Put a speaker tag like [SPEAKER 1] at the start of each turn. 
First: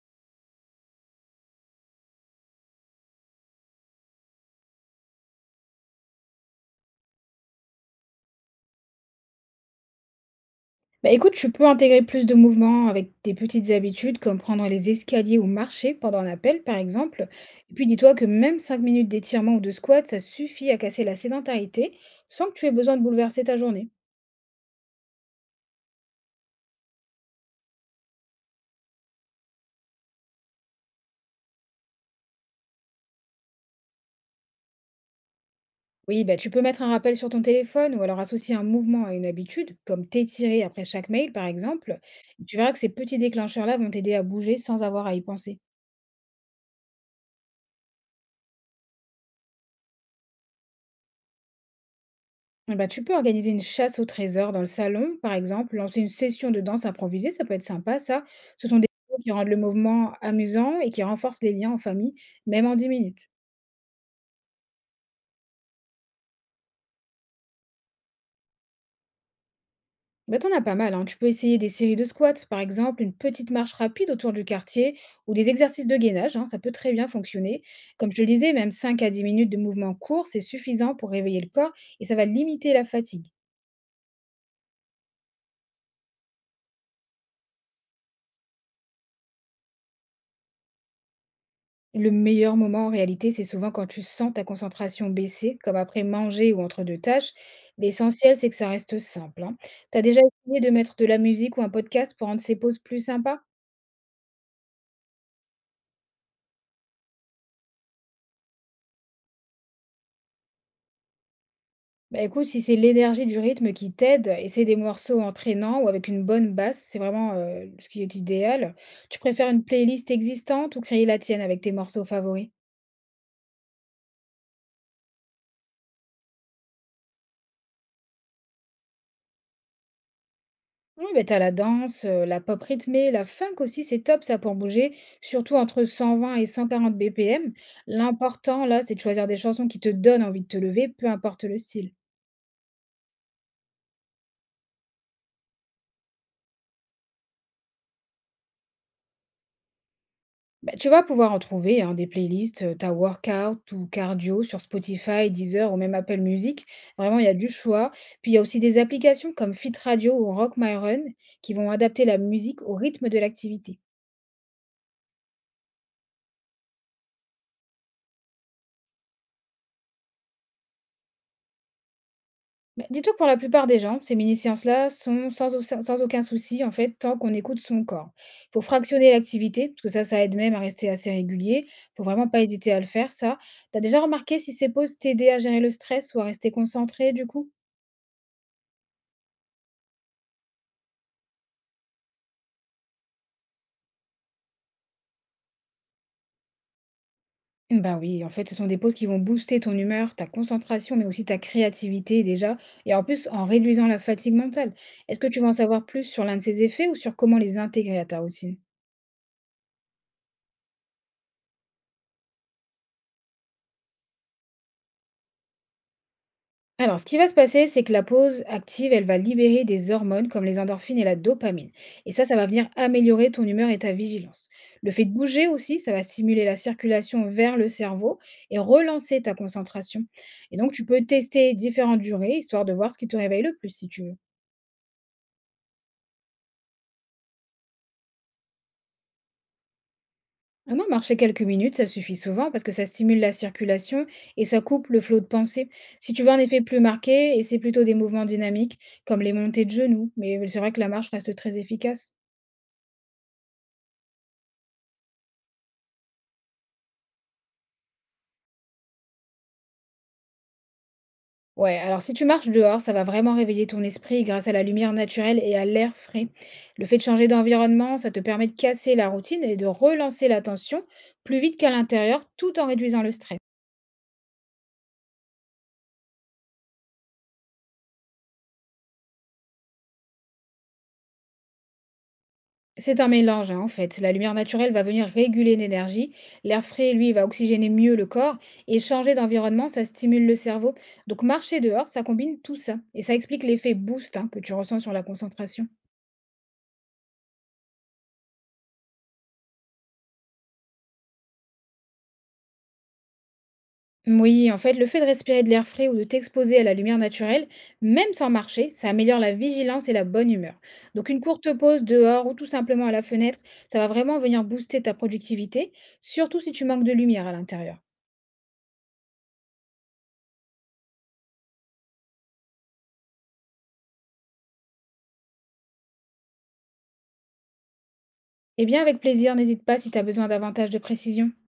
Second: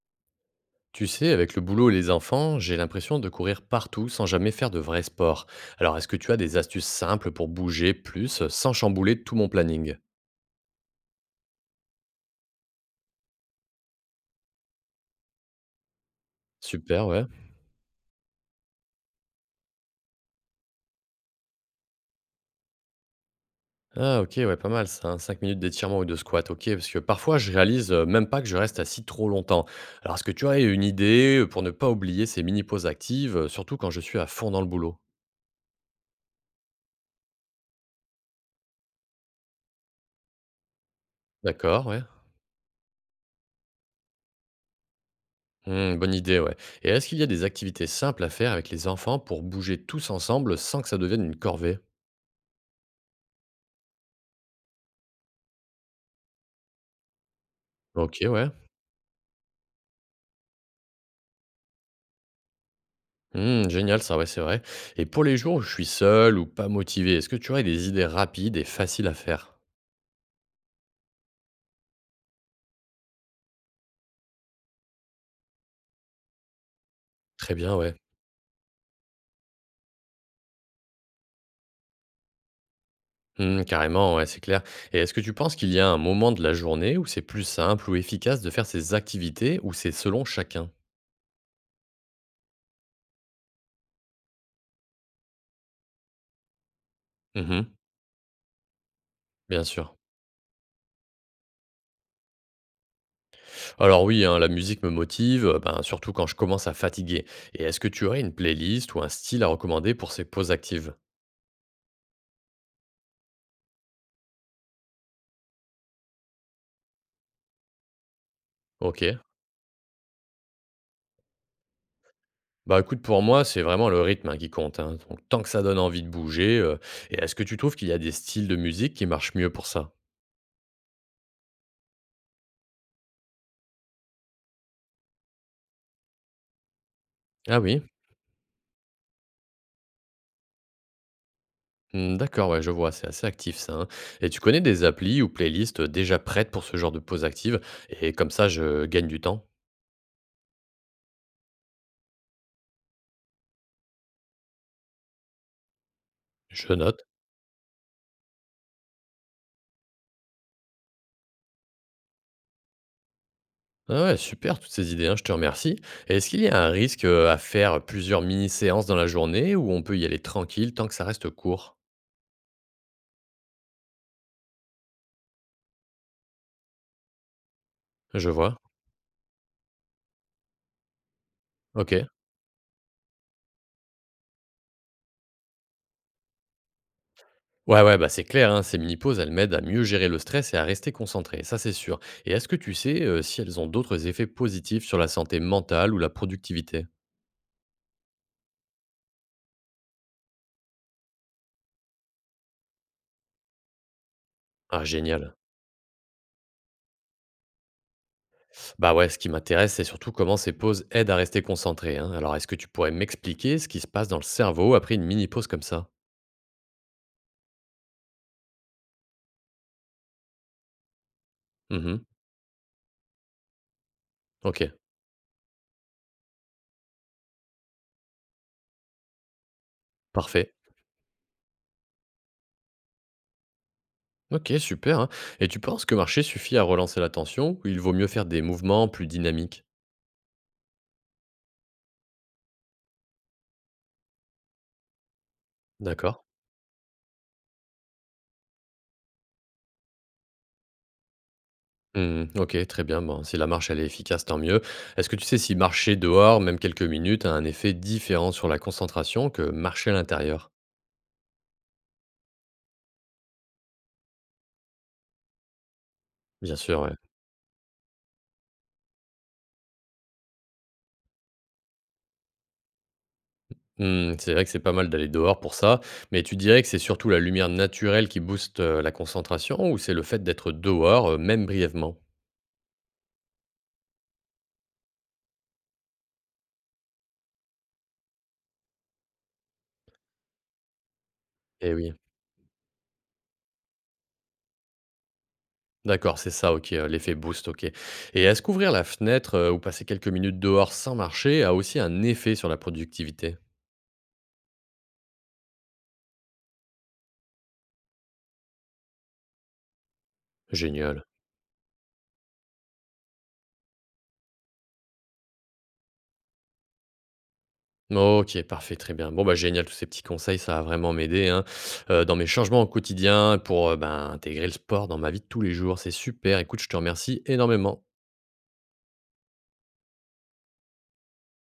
[SPEAKER 1] Tu sais, avec le boulot et les enfants, j'ai l'impression de courir partout sans jamais faire de vrai sport. Alors, est-ce que tu as des astuces simples pour bouger plus sans chambouler tout mon planning?
[SPEAKER 2] Bah écoute, tu peux intégrer plus de mouvements avec des petites habitudes comme prendre les escaliers ou marcher pendant un appel, par
[SPEAKER 1] Super, ouais.
[SPEAKER 2] exemple. Et puis dis-toi que même 5 minutes d'étirement ou de squat, ça suffit à casser la sédentarité sans que tu aies besoin de bouleverser ta journée.
[SPEAKER 1] Ah, ok, ouais, pas mal ça, hein. 5 minutes d'étirement ou de squat, ok, parce que parfois je réalise même pas que je reste assis trop longtemps. Alors, est-ce que tu as une idée pour ne pas oublier ces mini-pauses actives, surtout quand je suis à fond dans le boulot?
[SPEAKER 2] Oui, bah tu peux mettre un rappel sur ton téléphone ou alors associer un mouvement à une habitude, comme t'étirer après chaque mail, par
[SPEAKER 1] D'accord,
[SPEAKER 2] exemple.
[SPEAKER 1] ouais.
[SPEAKER 2] Tu verras que ces petits déclencheurs-là vont t'aider à bouger sans avoir à y penser.
[SPEAKER 1] Hmm, bonne idée, ouais. Et est-ce qu'il y a des activités simples à faire avec les enfants pour bouger tous ensemble sans que ça devienne une corvée?
[SPEAKER 2] Eh ben, tu peux organiser une chasse au trésor dans le salon, par exemple, lancer une session de danse improvisée, ça peut être sympa,
[SPEAKER 1] Ok,
[SPEAKER 2] ça.
[SPEAKER 1] ouais.
[SPEAKER 2] Ce sont des choses qui rendent le mouvement amusant et qui renforcent les liens en famille, même en 10 minutes.
[SPEAKER 1] Mmh, génial ça, ouais, c'est vrai. Et pour les jours où je suis seul ou pas motivé, est-ce que tu aurais des idées rapides et faciles à faire?
[SPEAKER 2] Ben t'en as pas mal, hein. Tu peux essayer des séries de squats, par exemple, une petite marche rapide autour du quartier ou des exercices de gainage, hein, ça peut très bien
[SPEAKER 1] Très
[SPEAKER 2] fonctionner.
[SPEAKER 1] bien, ouais.
[SPEAKER 2] Comme je te le disais, même 5 à 10 minutes de mouvement court, c'est suffisant pour réveiller le corps et ça va limiter la fatigue.
[SPEAKER 1] Mmh, carrément, ouais, c'est clair. Et est-ce que tu penses qu'il y a un moment de la journée où c'est plus simple ou efficace de faire ces activités, ou c'est selon chacun?
[SPEAKER 2] Le meilleur moment en réalité, c'est souvent quand tu sens ta concentration baisser, comme après manger ou entre 2 tâches.
[SPEAKER 1] Mmh,
[SPEAKER 2] L'essentiel, c'est que ça reste simple, hein.
[SPEAKER 1] bien sûr.
[SPEAKER 2] Tu déjà essayé de mettre de la musique ou un podcast pour rendre ces pauses plus sympas?
[SPEAKER 1] Alors oui, hein, la musique me motive, ben, surtout quand je commence à fatiguer. Et est-ce que tu aurais une playlist ou un style à recommander pour ces pauses actives?
[SPEAKER 2] Bah écoute, si c'est l'énergie du rythme qui t'aide, essaie des morceaux entraînants ou avec une bonne basse, c'est vraiment ce qui est idéal.
[SPEAKER 1] Ok.
[SPEAKER 2] Tu préfères une playlist existante ou créer la tienne avec tes morceaux favoris?
[SPEAKER 1] Bah écoute, pour moi, c'est vraiment le rythme, hein, qui compte, hein. Donc, tant que ça donne envie de bouger, et est-ce que tu trouves qu'il y a des styles de musique qui marchent mieux pour ça?
[SPEAKER 2] Oui, bah, t'as la danse, la pop rythmée, la funk aussi, c'est top ça pour bouger, surtout entre 120 et 140 BPM.
[SPEAKER 1] Ah oui.
[SPEAKER 2] L'important là, c'est de choisir des chansons qui te donnent envie de te lever, peu importe le style.
[SPEAKER 1] Hmm, d'accord, ouais, je vois, c'est assez actif ça, hein. Et tu connais des applis ou playlists déjà prêtes pour ce genre de pause active? Et comme ça, je gagne du temps.
[SPEAKER 2] Bah, tu vas pouvoir en trouver, hein, des playlists, tu workout ou cardio sur Spotify, Deezer ou même Apple Music.
[SPEAKER 1] Je note.
[SPEAKER 2] Vraiment, il y a du choix. Puis il y a aussi des applications comme Fit Radio ou Rock My Run qui vont adapter la musique au rythme de l'activité.
[SPEAKER 1] Ah ouais, super, toutes ces idées, hein, je te remercie. Et est-ce qu'il y a un risque à faire plusieurs mini-séances dans la journée, ou on peut y aller tranquille tant que ça reste court?
[SPEAKER 2] Bah, dis-toi que pour la plupart des gens, ces mini-séances-là sont sans aucun souci, en fait, tant qu'on écoute son corps.
[SPEAKER 1] Je
[SPEAKER 2] Il
[SPEAKER 1] vois.
[SPEAKER 2] faut fractionner l'activité, parce que ça aide même à rester assez régulier.
[SPEAKER 1] Ok.
[SPEAKER 2] Faut vraiment pas hésiter à le faire, ça. T'as déjà remarqué si ces pauses t'aidaient à gérer le stress ou à rester concentré, du coup?
[SPEAKER 1] Ouais, ouais, bah c'est clair, hein, ces mini-pauses, elles m'aident à mieux gérer le stress et à rester concentré, ça c'est sûr. Et est-ce que tu sais si elles ont d'autres effets positifs sur la santé mentale ou la productivité?
[SPEAKER 2] Bah oui, en fait, ce sont des pauses qui vont booster ton humeur, ta concentration, mais aussi ta créativité déjà, et en plus en réduisant la fatigue mentale.
[SPEAKER 1] Ah,
[SPEAKER 2] Est-ce que
[SPEAKER 1] génial.
[SPEAKER 2] tu veux en savoir plus sur l'un de ces effets ou sur comment les intégrer à ta routine?
[SPEAKER 1] Bah ouais, ce qui m'intéresse, c'est surtout comment ces pauses aident à rester concentré, hein. Alors, est-ce que tu pourrais m'expliquer ce qui se passe dans le cerveau après une mini-pause comme ça?
[SPEAKER 2] Alors, ce qui va se passer, c'est que la pause active, elle va libérer des hormones comme les endorphines et la dopamine.
[SPEAKER 1] Mhm.
[SPEAKER 2] Et ça va venir améliorer ton humeur et ta vigilance.
[SPEAKER 1] Ok,
[SPEAKER 2] Le fait de bouger aussi, ça va stimuler la circulation vers le cerveau et relancer ta concentration.
[SPEAKER 1] parfait.
[SPEAKER 2] Et donc, tu peux tester différentes durées, histoire de voir ce qui te réveille le plus, si tu veux.
[SPEAKER 1] Ok, super, hein. Et tu penses que marcher suffit à relancer l'attention, ou il vaut mieux faire des mouvements plus dynamiques?
[SPEAKER 2] Ah non, marcher quelques minutes, ça suffit souvent parce que ça stimule la circulation et ça coupe le flot de pensée. Si
[SPEAKER 1] D'accord.
[SPEAKER 2] tu veux un effet plus marqué, et c'est plutôt des mouvements dynamiques comme les montées de genoux, mais c'est vrai que la marche reste très efficace.
[SPEAKER 1] Mmh, OK, très bien. Bon, si la marche, elle est efficace, tant mieux. Est-ce que tu sais si marcher dehors, même quelques minutes, a un effet différent sur la concentration que marcher à l'intérieur?
[SPEAKER 2] Ouais, alors si tu marches dehors, ça va vraiment réveiller ton esprit grâce à la lumière naturelle et à l'air frais.
[SPEAKER 1] Bien sûr,
[SPEAKER 2] Le
[SPEAKER 1] ouais.
[SPEAKER 2] fait de changer d'environnement, ça te permet de casser la routine et de relancer l'attention plus vite qu'à l'intérieur, tout en réduisant le stress.
[SPEAKER 1] Mmh, c'est vrai que c'est pas mal d'aller dehors pour ça, mais tu dirais que c'est surtout la lumière naturelle qui booste, la concentration, ou c'est le fait d'être dehors, même brièvement?
[SPEAKER 2] C'est un mélange, hein, en fait. La lumière naturelle va venir réguler l'énergie, l'air frais, lui, va oxygéner mieux le corps, et changer d'environnement, ça stimule le cerveau. Donc marcher
[SPEAKER 1] Eh
[SPEAKER 2] dehors,
[SPEAKER 1] oui.
[SPEAKER 2] ça combine tout ça, et ça explique l'effet boost, hein, que tu ressens sur la concentration.
[SPEAKER 1] D'accord, c'est ça, OK, l'effet boost, OK, et est-ce qu'ouvrir la fenêtre, ou passer quelques minutes dehors sans marcher a aussi un effet sur la productivité?
[SPEAKER 2] Oui, en fait, le fait de respirer de l'air frais ou de t'exposer à la lumière naturelle, même sans marcher, ça améliore la vigilance et la bonne humeur.
[SPEAKER 1] Génial.
[SPEAKER 2] Donc une courte pause dehors ou tout simplement à la fenêtre, ça va vraiment venir booster ta productivité, surtout si tu manques de lumière à l'intérieur.
[SPEAKER 1] OK, parfait, très bien. Bon, bah, génial, tous ces petits conseils, ça va vraiment m'aider, hein, dans mes changements au quotidien pour, ben, intégrer le sport dans ma vie de tous les jours. C'est super, écoute, je te remercie énormément.
[SPEAKER 2] Eh bien, avec plaisir, n'hésite pas si tu as besoin davantage de précision.